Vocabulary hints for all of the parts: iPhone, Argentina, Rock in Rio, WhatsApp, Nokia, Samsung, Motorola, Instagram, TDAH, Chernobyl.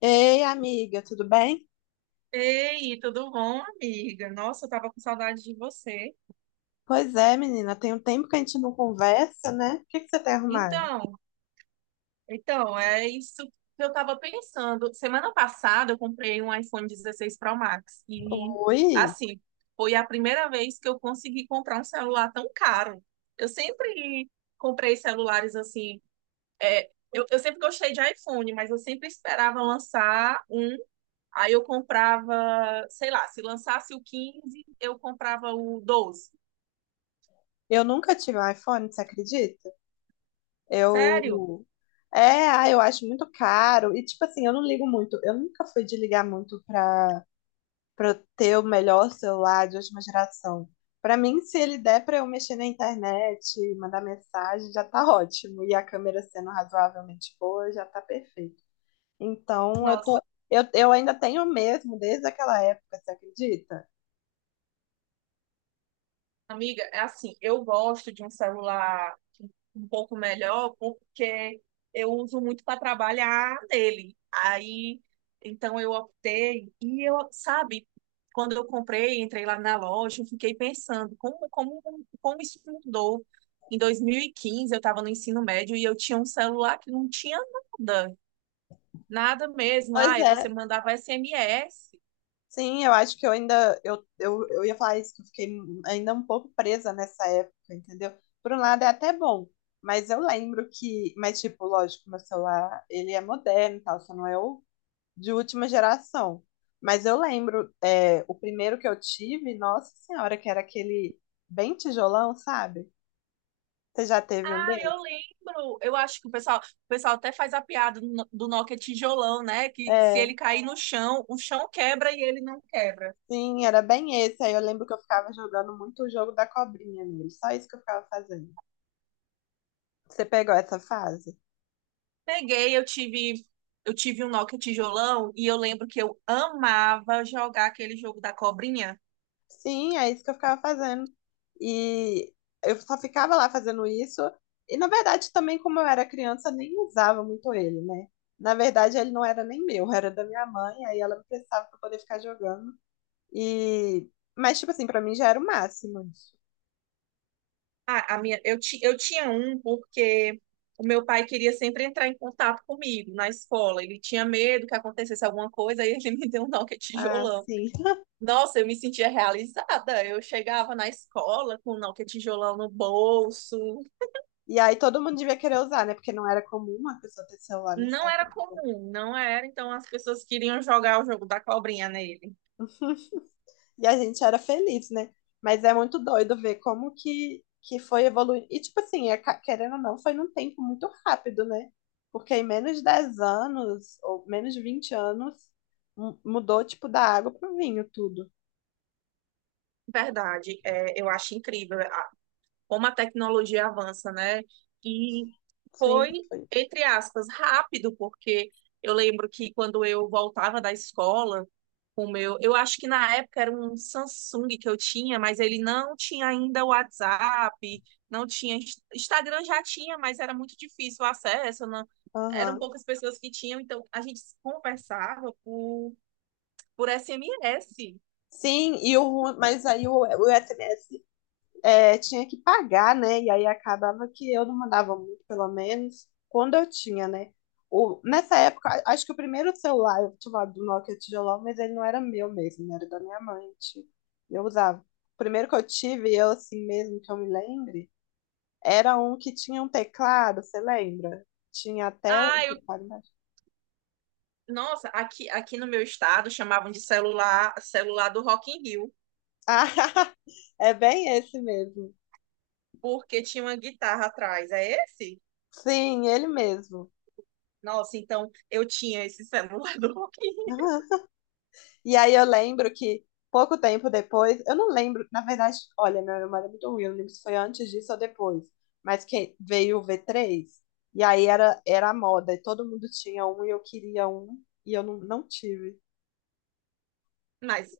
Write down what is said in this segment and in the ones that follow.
Ei, amiga, tudo bem? Ei, tudo bom, amiga? Nossa, eu tava com saudade de você. Pois é, menina, tem um tempo que a gente não conversa, né? O que que você tem arrumado? Então, então, é isso que eu tava pensando. Semana passada eu comprei um iPhone 16 Pro Max e Oi, assim, foi a primeira vez que eu consegui comprar um celular tão caro. Eu sempre comprei celulares assim, eu sempre gostei de iPhone, mas eu sempre esperava lançar um, aí eu comprava, sei lá, se lançasse o 15, eu comprava o 12. eu nunca tive um iPhone, você acredita? Sério? Eu. É, eu acho muito caro. E, tipo assim, eu não ligo muito. Eu nunca fui de ligar muito pra eu ter o melhor celular de última geração. Pra mim, se ele der pra eu mexer na internet, mandar mensagem, já tá ótimo. E a câmera sendo razoavelmente boa, já tá perfeito. Então, Nossa. eu ainda tenho mesmo desde aquela época, você acredita? Amiga, é assim, eu gosto de um celular um pouco melhor porque eu uso muito para trabalhar nele. Aí, então eu optei e eu, sabe, quando eu comprei, entrei lá na loja, eu fiquei pensando como isso mudou. Em 2015 eu estava no ensino médio e eu tinha um celular que não tinha nada, nada mesmo. Ah, Pois você é, mandava SMS. sim, eu acho que eu ia falar isso, que eu fiquei ainda um pouco presa nessa época, entendeu? Por um lado é até bom, mas mas tipo, lógico, meu celular, ele é moderno e tal, só não é o de última geração. Mas eu lembro, o primeiro que eu tive, nossa senhora, que era aquele bem tijolão, sabe? Você já teve um Ah, eu desses? lembro. Eu acho que o pessoal até faz a piada do no- do Nokia tijolão, né? Que se É. ele cair no chão, o chão quebra e ele não quebra. Sim, era bem esse. Aí eu lembro que eu ficava jogando muito o jogo da cobrinha nele. Só isso que eu ficava fazendo. Você pegou essa fase? Peguei, eu tive um Nokia tijolão e eu lembro que eu amava jogar aquele jogo da cobrinha. Sim, é isso que eu ficava fazendo. E eu só ficava lá fazendo isso. E na verdade, também, como eu era criança, nem usava muito ele, né? Na verdade, ele não era nem meu, era da minha mãe. Aí ela me prestava pra poder ficar jogando. E... mas, tipo assim, pra mim já era o máximo isso. Ah, a minha, eu, ti, eu tinha um porque o meu pai queria sempre entrar em contato comigo na escola. Ele tinha medo que acontecesse alguma coisa e ele me deu um Nokia Ah, tijolão. sim. Nossa, eu me sentia realizada. Eu chegava na escola com o Nokia tijolão no bolso. E aí todo mundo devia querer usar, né? Porque não era comum uma pessoa ter celular nessa Não era época. comum, não era. Então as pessoas queriam jogar o jogo da cobrinha nele. E a gente era feliz, né? Mas é muito doido ver como que foi evoluindo. E, tipo assim, é querendo ou não, foi num tempo muito rápido, né? Porque em menos de 10 anos, ou menos de 20 anos, mudou, tipo, da água pro vinho tudo. Verdade, eu acho incrível. Como a tecnologia avança, né? E Sim, foi, foi. entre aspas, rápido, porque eu lembro que quando eu voltava da escola, eu acho que na época era um Samsung que eu tinha, mas ele não tinha ainda o WhatsApp, não tinha Instagram já tinha, mas era muito difícil o acesso, não, eram Aham. poucas pessoas que tinham, então a gente conversava por SMS. Sim, e o, ru- mas aí o SMS tinha que pagar, né? E aí acabava que eu não mandava muito, pelo menos, quando eu tinha, né? Nessa época, acho que o primeiro celular eu tive do Nokia tijolão, mas ele não era meu mesmo, né? Era da minha mãe. Tipo, eu usava. O primeiro que eu tive, eu assim mesmo, que eu me lembre, era um que tinha um teclado, você lembra? Tinha a tela e Ah, o eu teclado embaixo. Nossa, aqui no meu estado chamavam de celular, celular do Rock in Rio, Ah, é bem esse mesmo. porque tinha uma guitarra atrás. É esse? Sim, ele mesmo. Nossa, então eu tinha esse celular do Rock in Rio. E aí eu lembro que pouco tempo depois, eu não lembro, na verdade, olha, minha memória é muito ruim, eu não lembro se foi antes disso ou depois, mas que veio o v três e aí era a moda, e todo mundo tinha um, e eu queria um, e eu não, não tive. Mas,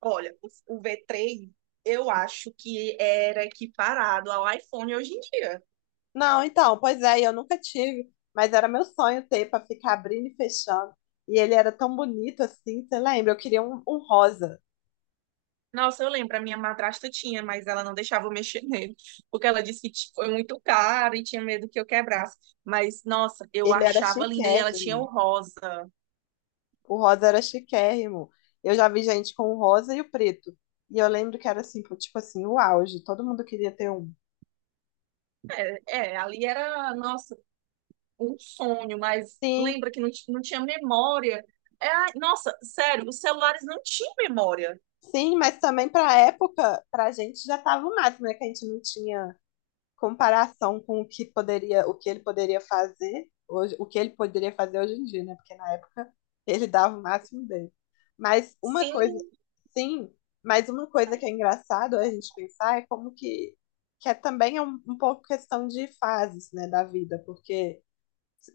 olha, o V3 eu acho que era equiparado ao iPhone hoje em dia. Não, então, pois é, eu nunca tive, mas era meu sonho ter pra ficar abrindo e fechando. E ele era tão bonito assim, você lembra? Eu queria um rosa. Nossa, eu lembro, a minha madrasta tinha, mas ela não deixava eu mexer nele, porque ela disse que foi muito caro e tinha medo que eu quebrasse. Mas, nossa, eu Ele era achava linda e ela tinha o chiquérrimo. rosa. O rosa era chiquérrimo. Eu já vi gente com o rosa e o preto. E eu lembro que era assim, pô, tipo assim, o auge. Todo mundo queria ter um. É, é, ali era, nossa, um sonho, mas Sim, lembra que não, não tinha memória. É, ai, nossa, sério, os celulares não tinham memória. sim, mas também pra época, pra gente já tava o máximo, né? Que a gente não tinha comparação com o que poderia, o que ele poderia fazer hoje em dia, né? Porque na época ele dava o máximo dele. Mas uma coisa, Sim, sim, mas uma coisa que é engraçado a gente pensar é como que é também é um pouco questão de fases, né, da vida, porque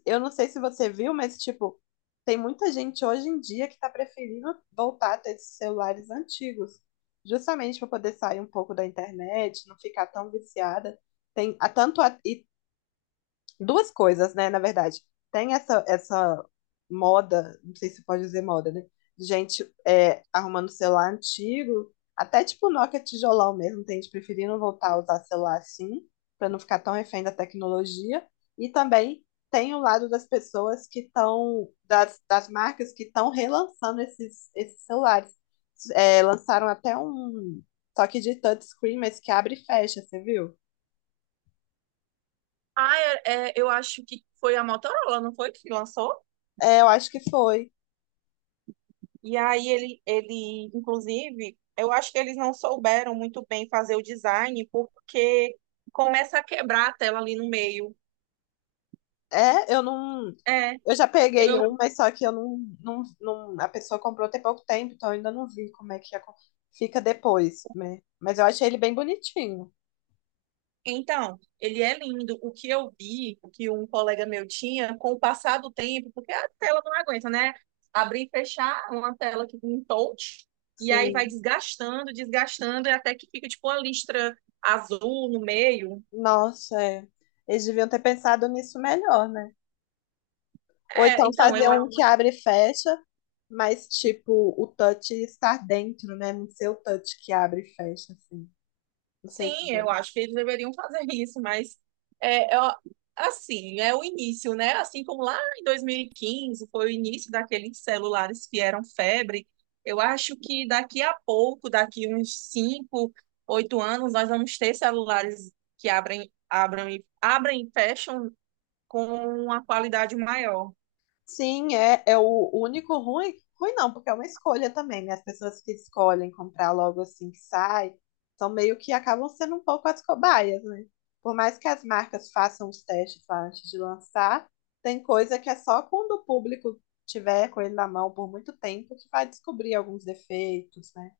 eu não sei se você viu, mas, tipo, tem muita gente hoje em dia que tá preferindo voltar a ter esses celulares antigos, justamente para poder sair um pouco da internet, não ficar tão viciada. Tem a tanto a- e duas coisas, né, na verdade. Tem essa moda, não sei se pode dizer moda, né? De gente é, arrumando celular antigo, até tipo Nokia tijolão mesmo, tem gente preferindo voltar a usar celular assim, para não ficar tão refém da tecnologia. E também tem o lado das pessoas que estão, das marcas que estão relançando esses celulares. É, lançaram até um toque de touchscreen, mas que abre e fecha, você viu? ah, eu acho que foi a Motorola, não foi, que lançou? É, eu acho que foi. E aí ele, inclusive, eu acho que eles não souberam muito bem fazer o design, porque começa a quebrar a tela ali no meio. É, eu não, É, Eu já peguei Eu, um, mas só que eu não, não, não- a pessoa comprou tem pouco tempo, então eu ainda não vi como é que fica depois, né? Mas eu achei ele bem bonitinho. então, ele é lindo. O que eu vi, o que um colega meu tinha, com o passar do tempo, porque a tela não aguenta, né? Abrir e fechar uma tela que um touch, e aí vai Sim. desgastando, desgastando, e até que fica tipo uma listra azul no meio. Nossa, é. Eles deviam ter pensado nisso melhor, né? Ou É, então então, eu fazer um que abre e fecha, mas tipo, o touch estar dentro, né? Não ser o touch que abre e fecha, assim. Não sei se Sim, eu acho que eles deveriam fazer isso, mas ó, assim, é o início, né? Assim como lá em 2015 foi o início daqueles celulares que eram febre, eu acho que daqui a pouco, daqui uns 5 8 anos, nós vamos ter celulares que abrem, abrem, abrem e fecham com uma qualidade maior. sim, é, é o único ruim. Ruim não, porque é uma escolha também, né? As pessoas que escolhem comprar logo assim que sai, são meio que acabam sendo um pouco as cobaias, né? Por mais que as marcas façam os testes lá antes de lançar, tem coisa que é só quando o público tiver com ele na mão por muito tempo que vai descobrir alguns defeitos, né?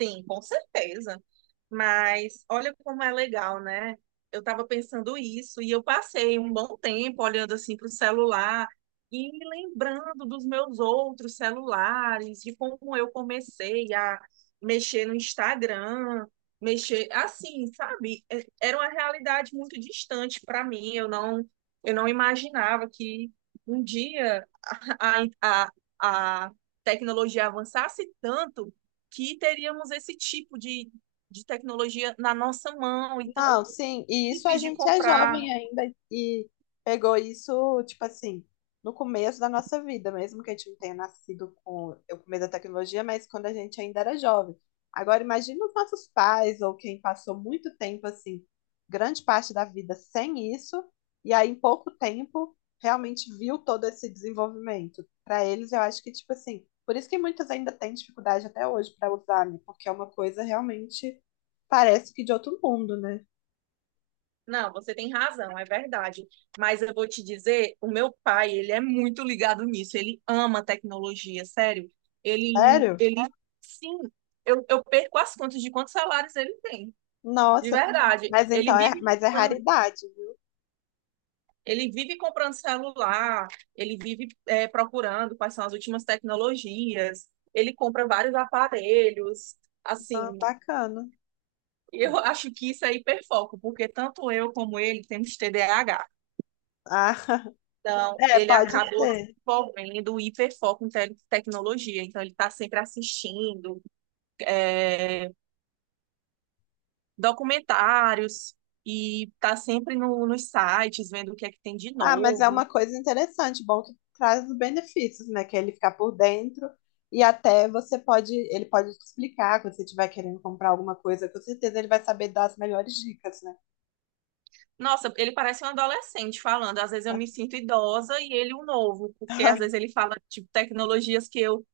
Sim, com certeza. Mas olha como é legal, né? Eu estava pensando isso e eu passei um bom tempo olhando assim para o celular e me lembrando dos meus outros celulares, de como eu comecei a mexer no Instagram, mexer assim, sabe? Era uma realidade muito distante para mim. Eu não imaginava que um dia a, a, a a tecnologia avançasse tanto que teríamos esse tipo de tecnologia na nossa mão. Então, Não, sim, e isso a simples de gente é comprar. jovem ainda e pegou isso, tipo assim, no começo da nossa vida, mesmo que a gente não tenha nascido com o começo da tecnologia, mas quando a gente ainda era jovem. Agora, imagina os nossos pais ou quem passou muito tempo, assim, grande parte da vida sem isso, e aí em pouco tempo realmente viu todo esse desenvolvimento. Para eles, eu acho que, tipo assim, por isso que muitas ainda têm dificuldade até hoje para usar, né? Porque é uma coisa realmente parece que de outro mundo, né? Não, você tem razão, é verdade. Mas eu vou te dizer, o meu pai, ele é muito ligado nisso, ele ama tecnologia, sério. Ele, Sério? ele, sim, eu perco as contas de quantos salários ele tem. De Nossa. verdade, Mas então é, mas é raridade, viu? ele vive comprando celular, ele vive procurando quais são as últimas tecnologias, ele compra vários aparelhos, assim. Ah, bacana. Eu acho que isso é hiperfoco, porque tanto eu como ele temos TDAH. Ah, Então, é, ele pode acabou ser. desenvolvendo o hiperfoco em tecnologia. Então, ele está sempre assistindo é, documentários e está sempre no, nos sites vendo o que é que tem de Ah, mas é uma novo. coisa interessante, bom que traz os benefícios, né? Que é ele ficar por dentro e até você pode, ele pode te explicar quando você estiver querendo comprar alguma coisa, com certeza ele vai saber dar as melhores dicas, né? Nossa, ele parece um adolescente falando. Às vezes eu me sinto idosa e ele um novo, porque às vezes ele fala, tipo, tecnologias que eu.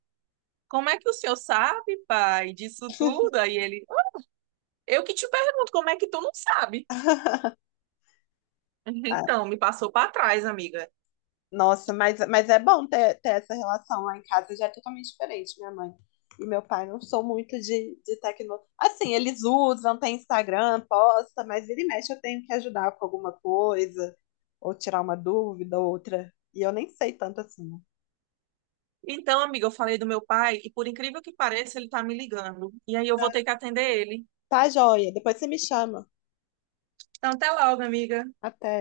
Como é que o senhor sabe, pai, disso tudo? Aí ele. Eu que te pergunto, como é que tu não sabe? Então, me passou para trás, amiga. Mas é bom ter essa relação lá em casa, já é totalmente diferente, minha mãe e meu pai não são muito de tecnologia. Assim, eles usam, tem Instagram, posta, mas vira e mexe eu tenho que ajudar com alguma coisa, ou tirar uma dúvida, ou outra. E eu nem sei tanto assim, né? Então, amiga, eu falei do meu pai e por incrível que pareça, ele tá me ligando. E aí eu vou ter que atender ele. Tá, joia, depois você me chama. Então, até logo, amiga. Até.